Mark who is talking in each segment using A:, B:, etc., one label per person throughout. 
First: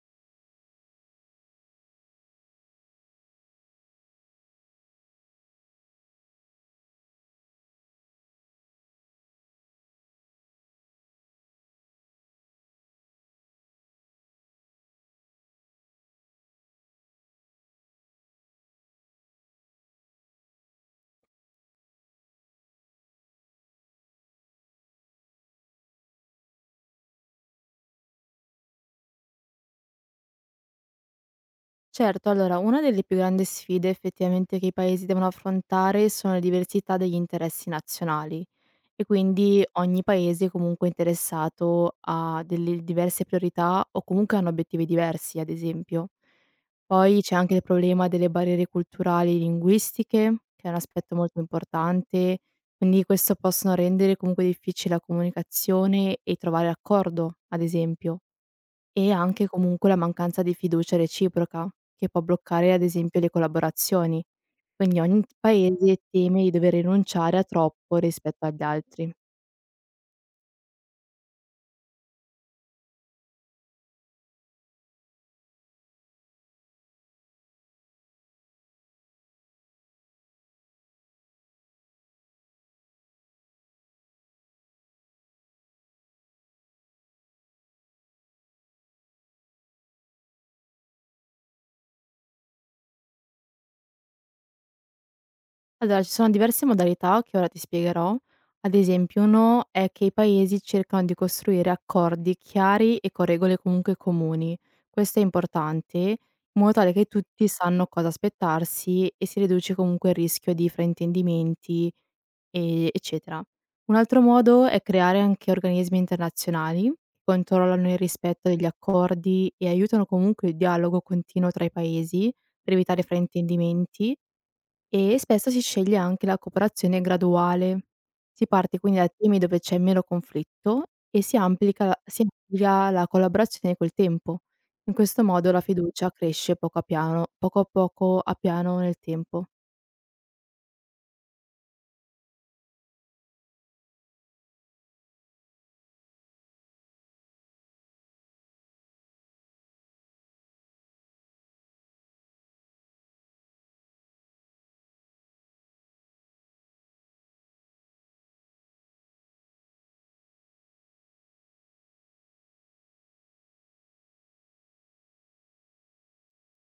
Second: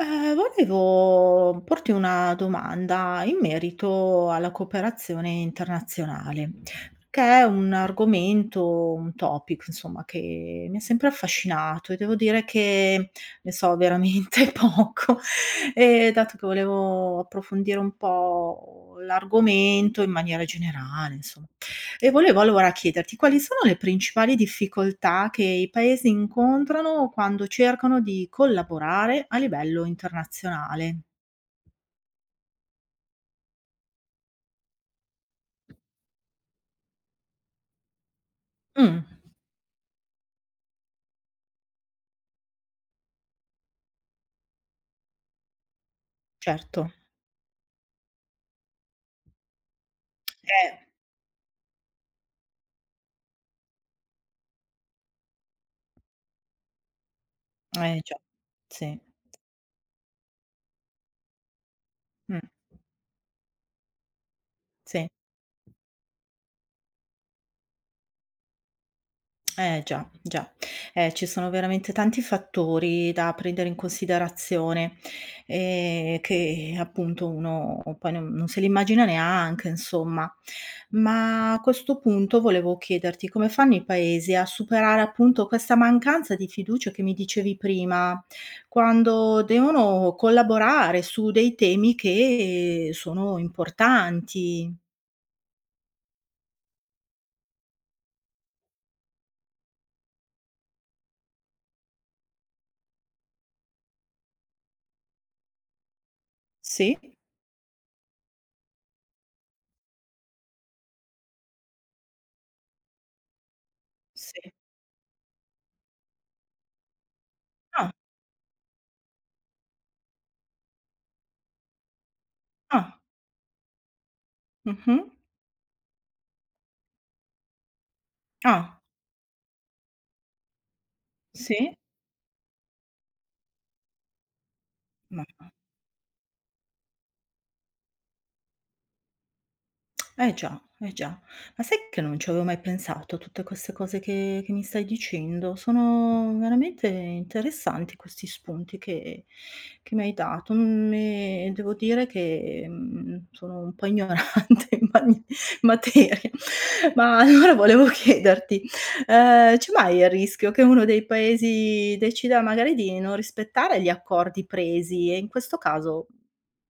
A: Volevo porti una domanda in merito alla cooperazione internazionale, che è un argomento, un topic insomma che mi ha sempre affascinato e devo dire che ne so veramente poco. E dato che volevo approfondire un po' l'argomento in maniera generale, insomma. E volevo allora chiederti quali sono le principali difficoltà che i paesi incontrano quando cercano di collaborare a livello internazionale?
B: Certo, allora una delle più grandi sfide effettivamente che i paesi devono affrontare sono le diversità degli interessi nazionali,
A: Mh,
B: e quindi ogni paese è comunque interessato a delle diverse priorità o comunque hanno obiettivi diversi, ad esempio.
A: certo.
B: Poi c'è anche il problema delle barriere culturali e linguistiche, che è
A: Eh,
B: un aspetto molto importante, quindi questo possono rendere comunque difficile la comunicazione e trovare accordo, ad
A: eh già,
B: esempio.
A: sì,
B: E anche comunque la mancanza di fiducia reciproca, che può
A: mh,
B: bloccare ad esempio le collaborazioni. Quindi
A: sì.
B: ogni paese teme di dover rinunciare a troppo rispetto agli altri.
A: Eh già, già. Ci sono veramente tanti fattori da prendere in considerazione, che appunto uno poi non se li immagina neanche insomma. Ma a questo punto volevo chiederti come fanno i paesi a superare appunto questa mancanza di fiducia che mi dicevi prima, quando devono collaborare su dei temi che sono importanti?
B: Allora ci sono diverse modalità che ora ti spiegherò. Ad esempio, uno è che i paesi cercano di costruire accordi chiari e con regole comunque comuni. Questo è importante, in modo tale
A: Sì,
B: che tutti sanno cosa aspettarsi e si riduce comunque il rischio di fraintendimenti, eccetera. Un altro
A: sì.
B: modo è creare anche organismi internazionali che
A: Ah,
B: controllano il rispetto degli accordi e aiutano comunque il dialogo continuo tra i paesi per
A: ah,
B: evitare fraintendimenti,
A: mh-mh.
B: e spesso si sceglie anche la cooperazione graduale. Si parte
A: Ah,
B: quindi da temi dove c'è meno conflitto e si
A: sì.
B: amplica la si amplia la collaborazione col tempo. In questo
A: Ma
B: modo la fiducia cresce poco a piano nel tempo.
A: eh già, eh già. Ma sai che non ci avevo mai pensato a tutte queste cose che mi stai dicendo? Sono veramente interessanti questi spunti che mi hai dato, e devo dire che, sono un po' ignorante in mani materia. Ma allora volevo chiederti, c'è mai il rischio che uno dei paesi decida magari di non rispettare gli accordi presi e in questo caso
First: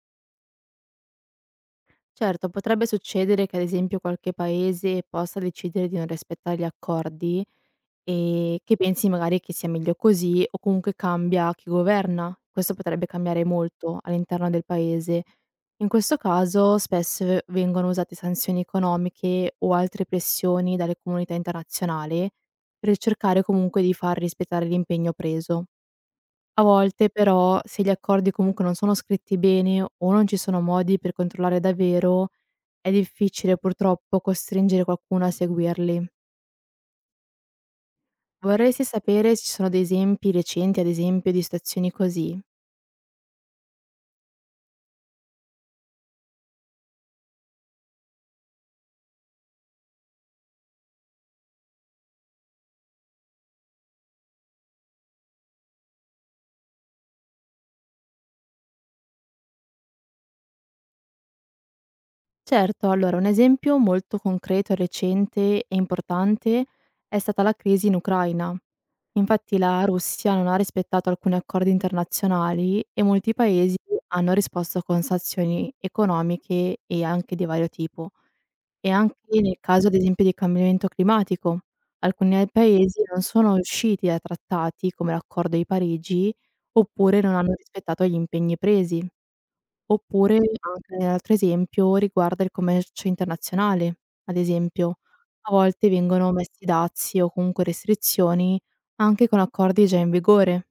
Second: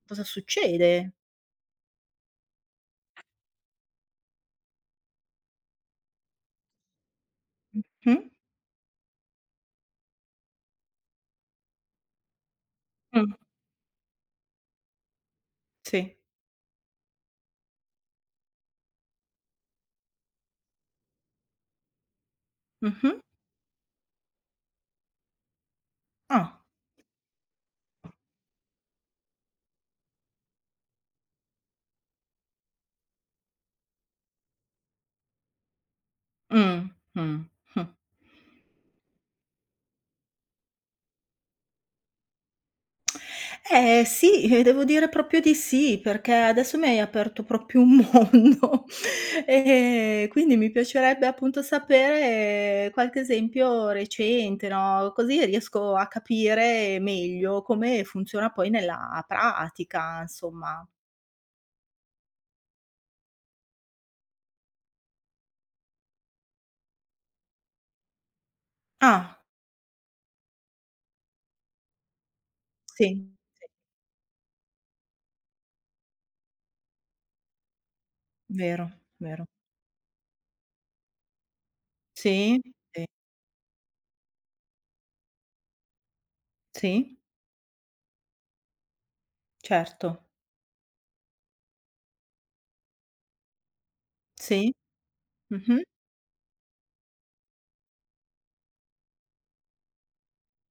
A: cosa succede?
B: Certo, potrebbe succedere che ad esempio qualche paese possa decidere di non rispettare gli accordi
A: Mh-mh.
B: e che pensi magari che sia meglio così, o comunque cambia chi governa. Questo potrebbe
A: Mh.
B: cambiare molto all'interno del paese. In
A: Sì.
B: questo caso spesso vengono usate sanzioni economiche o altre pressioni dalle comunità internazionali per
A: Mh-mh.
B: cercare comunque di far rispettare l'impegno preso.
A: Ah.
B: A volte però, se gli accordi comunque non sono scritti bene o non ci sono modi per controllare davvero, è difficile purtroppo costringere qualcuno a seguirli.
A: Mh, mh, mh.
B: Vorresti sapere se ci sono dei esempi recenti, ad esempio, di situazioni così?
A: Eh sì, devo dire proprio di sì, perché adesso mi hai aperto proprio un mondo, quindi mi piacerebbe appunto sapere qualche esempio recente, no, così riesco a capire meglio come funziona poi nella pratica, insomma.
B: Certo, allora un esempio molto concreto, recente e importante è stata la crisi in Ucraina.
A: Ah,
B: Infatti la Russia non ha rispettato alcuni accordi internazionali e
A: sì,
B: molti paesi hanno risposto con sanzioni economiche e anche di vario tipo.
A: vero,
B: E anche
A: vero.
B: nel caso, ad esempio, di cambiamento climatico. Alcuni a
A: Sì,
B: paesi non sono usciti dai trattati, come l'Accordo di Parigi,
A: sì,
B: oppure non hanno rispettato gli impegni presi.
A: certo.
B: Oppure anche l'altro esempio riguarda il commercio internazionale. Ad
A: Sì,
B: esempio, a
A: mh-mh.
B: volte vengono messi dazi o comunque restrizioni anche con accordi già in vigore.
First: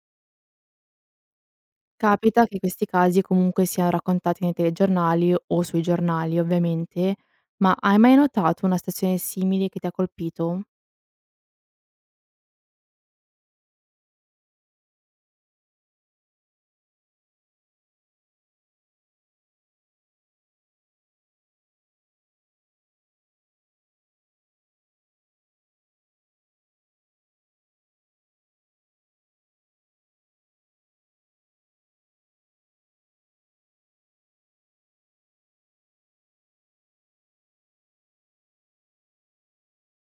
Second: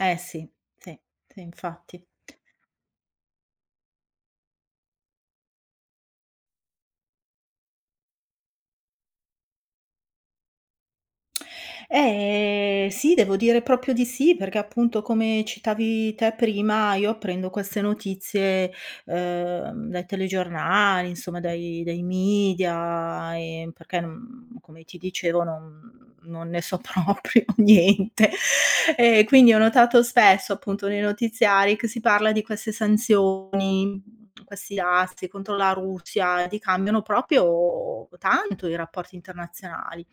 A: Eh sì, sì, sì infatti.
B: Capita che questi casi comunque siano raccontati nei telegiornali o sui giornali, ovviamente, ma hai mai notato una situazione simile che ti ha colpito?
A: Sì, devo dire proprio di sì, perché appunto come citavi te prima, io prendo queste notizie, dai telegiornali, insomma dai media, perché, come ti dicevo non ne so proprio niente. E quindi ho notato spesso appunto nei notiziari che si parla di queste sanzioni, questi dazi contro la Russia, e li cambiano proprio tanto i rapporti internazionali.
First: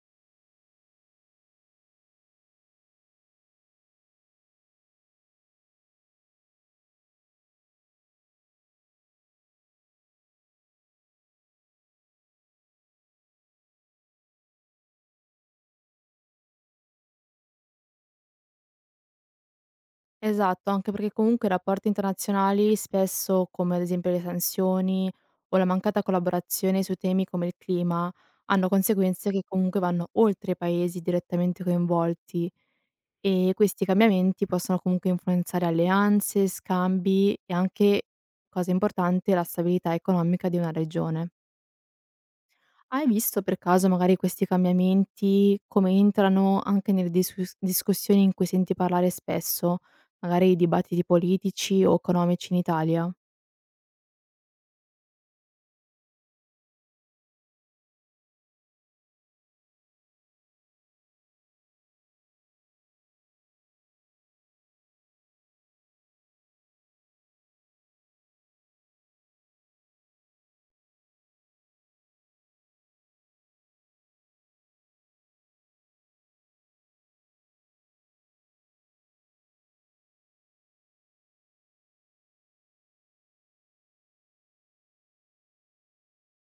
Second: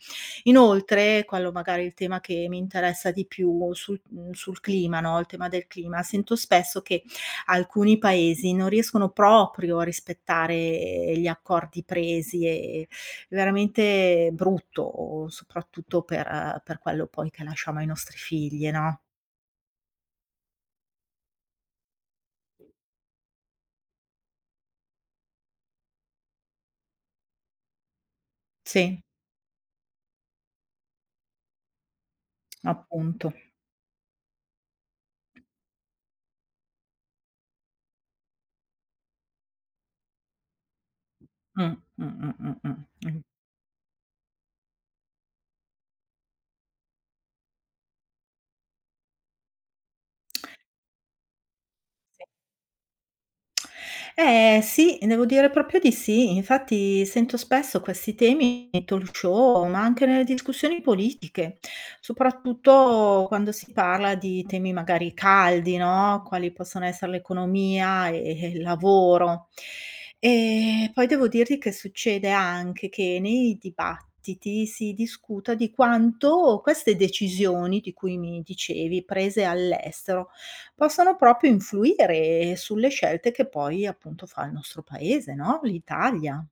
A: Inoltre, quello magari è il tema che mi interessa di più sul sul clima, no, il tema del clima, sento spesso che alcuni paesi non riescono proprio a rispettare gli accordi presi e è veramente brutto, soprattutto per quello poi che lasciamo ai nostri figli, no?
B: Esatto, anche perché comunque i rapporti internazionali spesso, come ad esempio le sanzioni o la mancata collaborazione su temi come il clima, hanno
A: Sì,
B: conseguenze che comunque vanno oltre i paesi direttamente coinvolti,
A: appunto.
B: e questi cambiamenti possono comunque influenzare alleanze, scambi e anche, cosa importante, la stabilità economica di una regione.
A: Mh, mh, mh, mh,
B: Hai
A: mh.
B: visto per caso magari questi cambiamenti come entrano anche nelle discussioni in cui senti parlare spesso, magari i dibattiti politici o economici in Italia?
A: Eh sì, devo dire proprio di sì. Infatti sento spesso questi temi nei talk show, ma anche nelle discussioni politiche, soprattutto quando si parla di temi magari caldi, no? Quali possono essere l'economia e il lavoro. E poi devo dirti che succede anche che nei dibattiti si discuta di quanto queste decisioni di cui mi dicevi, prese all'estero, possono proprio influire sulle scelte che poi appunto fa il nostro paese, no, l'Italia.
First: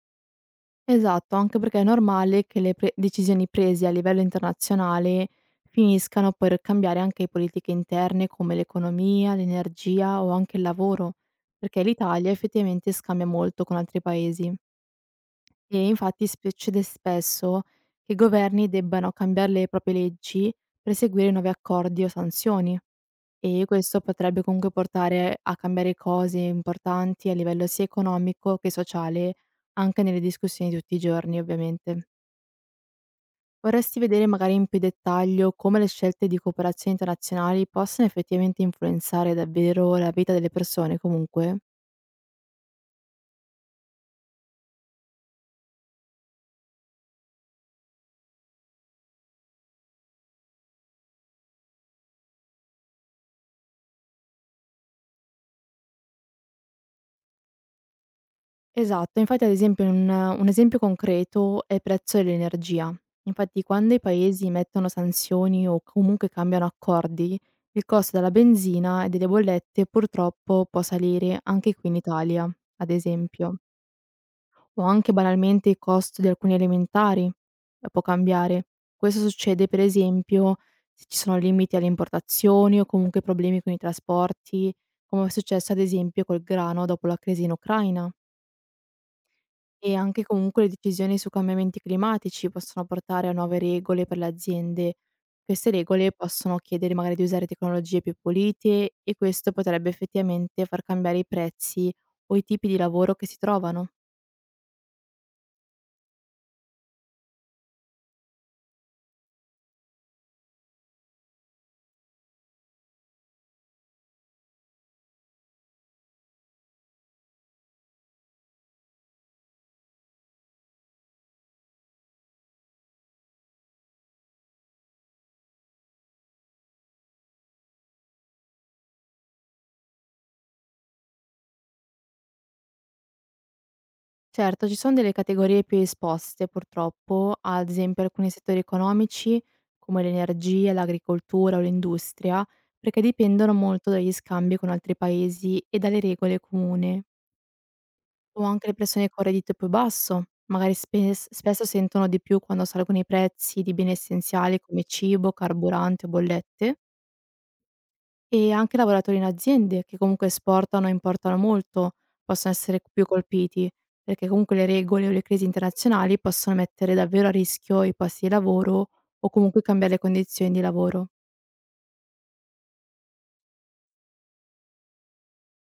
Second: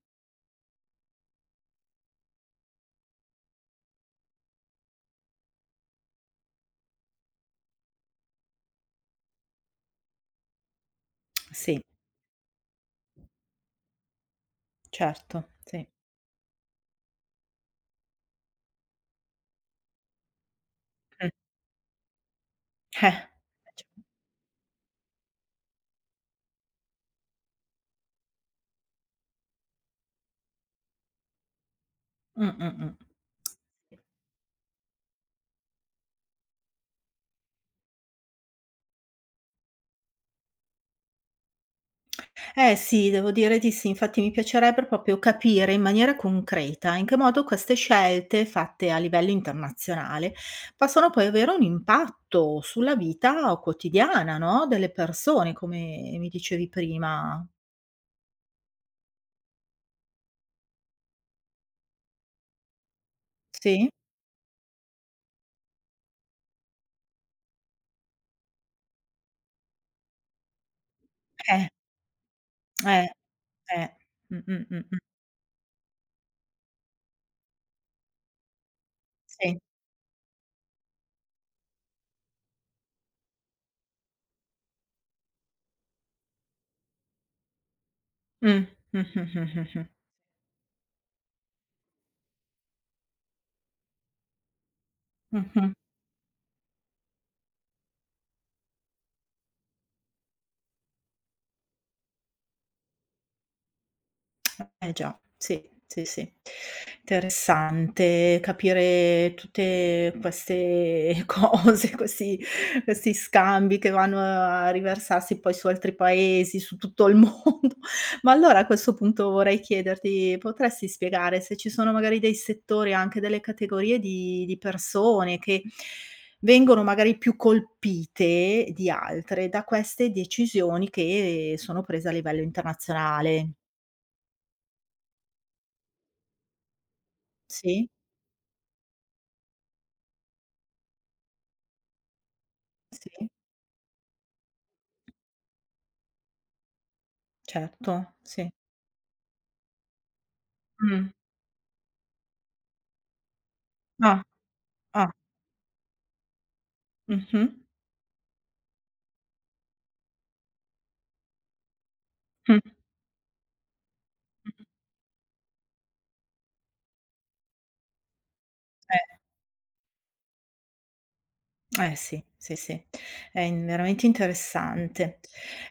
B: Esatto, anche perché è normale che le pre decisioni prese a livello internazionale finiscano per cambiare anche politiche interne come l'economia, l'energia o anche il lavoro,
A: Sì,
B: perché l'Italia effettivamente scambia molto con altri paesi.
A: certo, sì.
B: E infatti spe succede spesso che i governi debbano cambiare le proprie leggi per
A: Mh.
B: seguire nuovi accordi o sanzioni,
A: Eh.
B: e
A: Cioè,
B: questo potrebbe comunque portare a cambiare cose importanti a livello sia economico che sociale, anche nelle discussioni di tutti i giorni, ovviamente.
A: mh, mh.
B: Vorresti vedere magari in più dettaglio come le scelte di cooperazione internazionali possano effettivamente influenzare davvero la vita delle persone comunque?
A: Eh sì, devo dire di sì. Infatti mi piacerebbe proprio capire in maniera concreta in che modo queste scelte fatte a livello internazionale possono poi avere un impatto sulla vita quotidiana, no, delle persone, come mi dicevi prima.
B: Esatto, infatti ad esempio un esempio concreto è il prezzo dell'energia. Infatti
A: Sì?
B: quando i paesi mettono sanzioni o comunque cambiano accordi, il costo della benzina e delle bollette purtroppo può salire
A: Eh.
B: anche qui in Italia, ad
A: Eh,
B: esempio,
A: eh. Mh, mh, mh,
B: o
A: mh.
B: anche banalmente il costo di alcuni alimentari può cambiare. Questo
A: Sì.
B: succede per esempio se ci sono limiti alle importazioni o comunque problemi con i trasporti, come è successo ad esempio col grano dopo la crisi in Ucraina.
A: Mh. Mh, mh, mh, mh, mh.
B: E anche comunque le decisioni su cambiamenti climatici possono portare a nuove regole per le aziende. Queste
A: Mh-mh.
B: regole possono chiedere magari di usare tecnologie più pulite, e questo potrebbe effettivamente far cambiare i prezzi o i tipi di lavoro che si trovano.
A: Eh già, sì, sì, sì. Interessante capire tutte queste cose, questi scambi che vanno a riversarsi poi su altri paesi, su tutto il mondo. Ma allora a questo punto vorrei chiederti, potresti spiegare se ci sono magari dei settori, anche delle categorie di persone che vengono magari più colpite di altre da queste decisioni che sono prese a livello internazionale?
B: Certo, ci sono delle categorie più esposte purtroppo, ad
A: Sì?
B: esempio alcuni settori economici come l'energia, l'agricoltura o l'industria, perché
A: Sì,
B: dipendono molto dagli scambi con altri paesi e dalle regole comuni.
A: certo,
B: O
A: sì.
B: anche le persone con reddito più basso, magari
A: Mh.
B: spesso sentono di più quando salgono i prezzi di beni
A: Ah,
B: essenziali come
A: ah,
B: cibo, carburante o bollette,
A: mh-mh,
B: e anche lavoratori in aziende che comunque esportano e importano molto, possono
A: mh,
B: essere più colpiti, perché comunque
A: mh.
B: le regole o le crisi internazionali possono mettere davvero a rischio i posti di lavoro
A: Eh,
B: o comunque cambiare le condizioni di lavoro.
A: eh sì, sì, sì, è in veramente interessante.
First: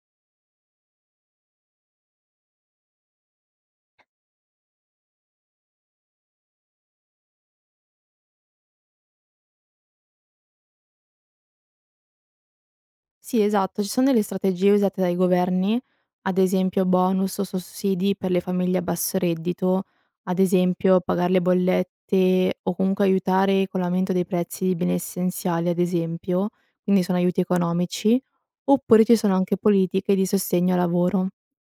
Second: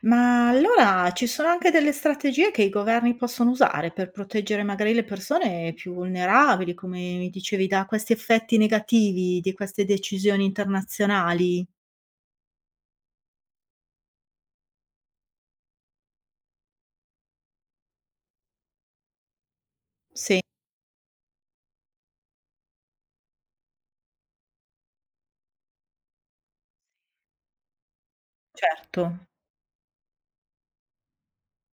A: Ma allora ci sono anche delle strategie che i governi possono usare per proteggere magari le persone più vulnerabili, come mi dicevi, da questi effetti negativi di queste decisioni internazionali?
B: Sì, esatto, ci sono delle strategie usate dai governi, ad esempio bonus o sussidi per le famiglie a basso reddito, ad
A: Sì,
B: esempio pagare le bollette o comunque aiutare con l'aumento dei prezzi di beni essenziali, ad esempio, quindi sono aiuti economici,
A: certo.
B: oppure ci sono anche politiche di sostegno al lavoro.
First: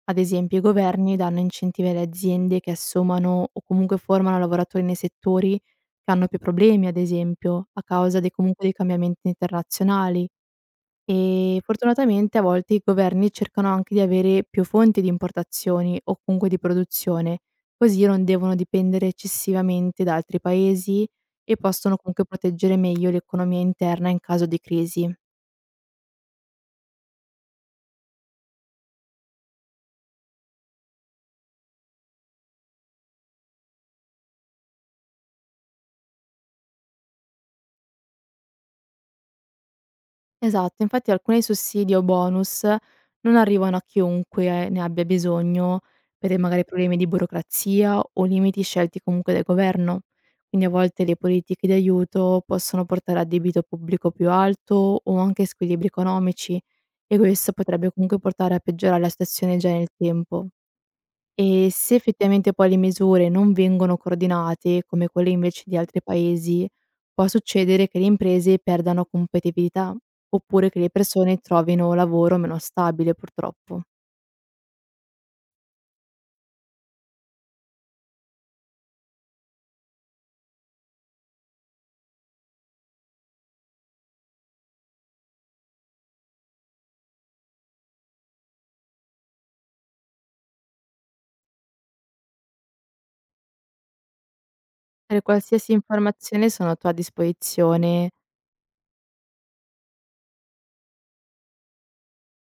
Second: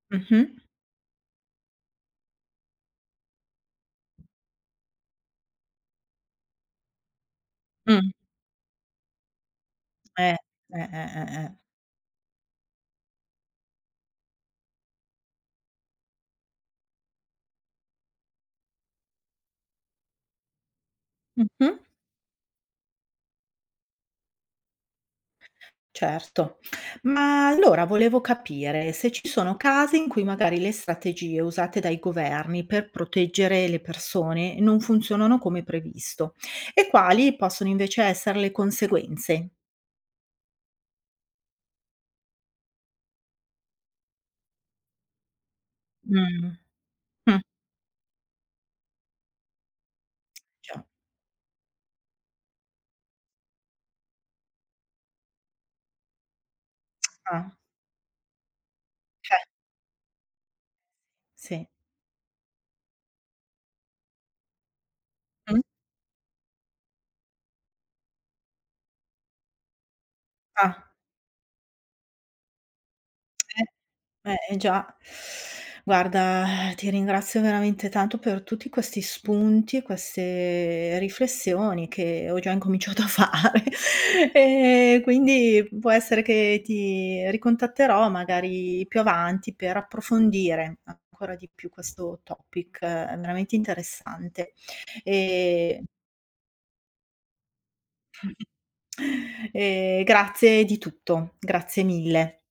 B: Ad
A: Mh-mh.
B: esempio, i governi danno incentivi alle aziende che assumano o comunque formano lavoratori nei settori che hanno più problemi, ad esempio, a
A: Mh.
B: causa dei, comunque dei cambiamenti internazionali.
A: Eh, eh.
B: E fortunatamente a volte i governi cercano anche di avere più fonti di importazioni o comunque di produzione, così non devono dipendere eccessivamente da altri paesi e
A: Mh-mh.
B: possono comunque proteggere meglio l'economia interna in caso di crisi.
A: Certo. Ma allora volevo capire se ci sono casi in cui magari le strategie usate dai governi per proteggere le persone non funzionano come previsto e quali possono invece essere le conseguenze.
B: Esatto, infatti alcuni sussidi o bonus non arrivano a chiunque ne abbia bisogno per dei
A: Mh.
B: magari problemi di
A: Mh.
B: burocrazia o limiti scelti comunque dal governo. Quindi a
A: Già.
B: volte le politiche di aiuto possono portare a debito pubblico più alto o anche squilibri economici, e
A: Ah,
B: questo potrebbe comunque portare a peggiorare la
A: okay.
B: situazione già nel tempo.
A: Sì.
B: E se effettivamente poi le misure non vengono coordinate, come quelle
A: Mh.
B: invece di altri paesi, può succedere che le imprese perdano competitività, oppure che
A: Ah.
B: le persone trovino lavoro meno stabile purtroppo.
A: Eh. Eh già. Guarda, ti ringrazio veramente tanto per tutti questi spunti e queste riflessioni che ho già incominciato a fare. E quindi può essere che ti ricontatterò magari più avanti per approfondire ancora di più questo topic veramente interessante.
B: Per qualsiasi
A: E,
B: informazione sono a tua disposizione
A: grazie di tutto, grazie mille.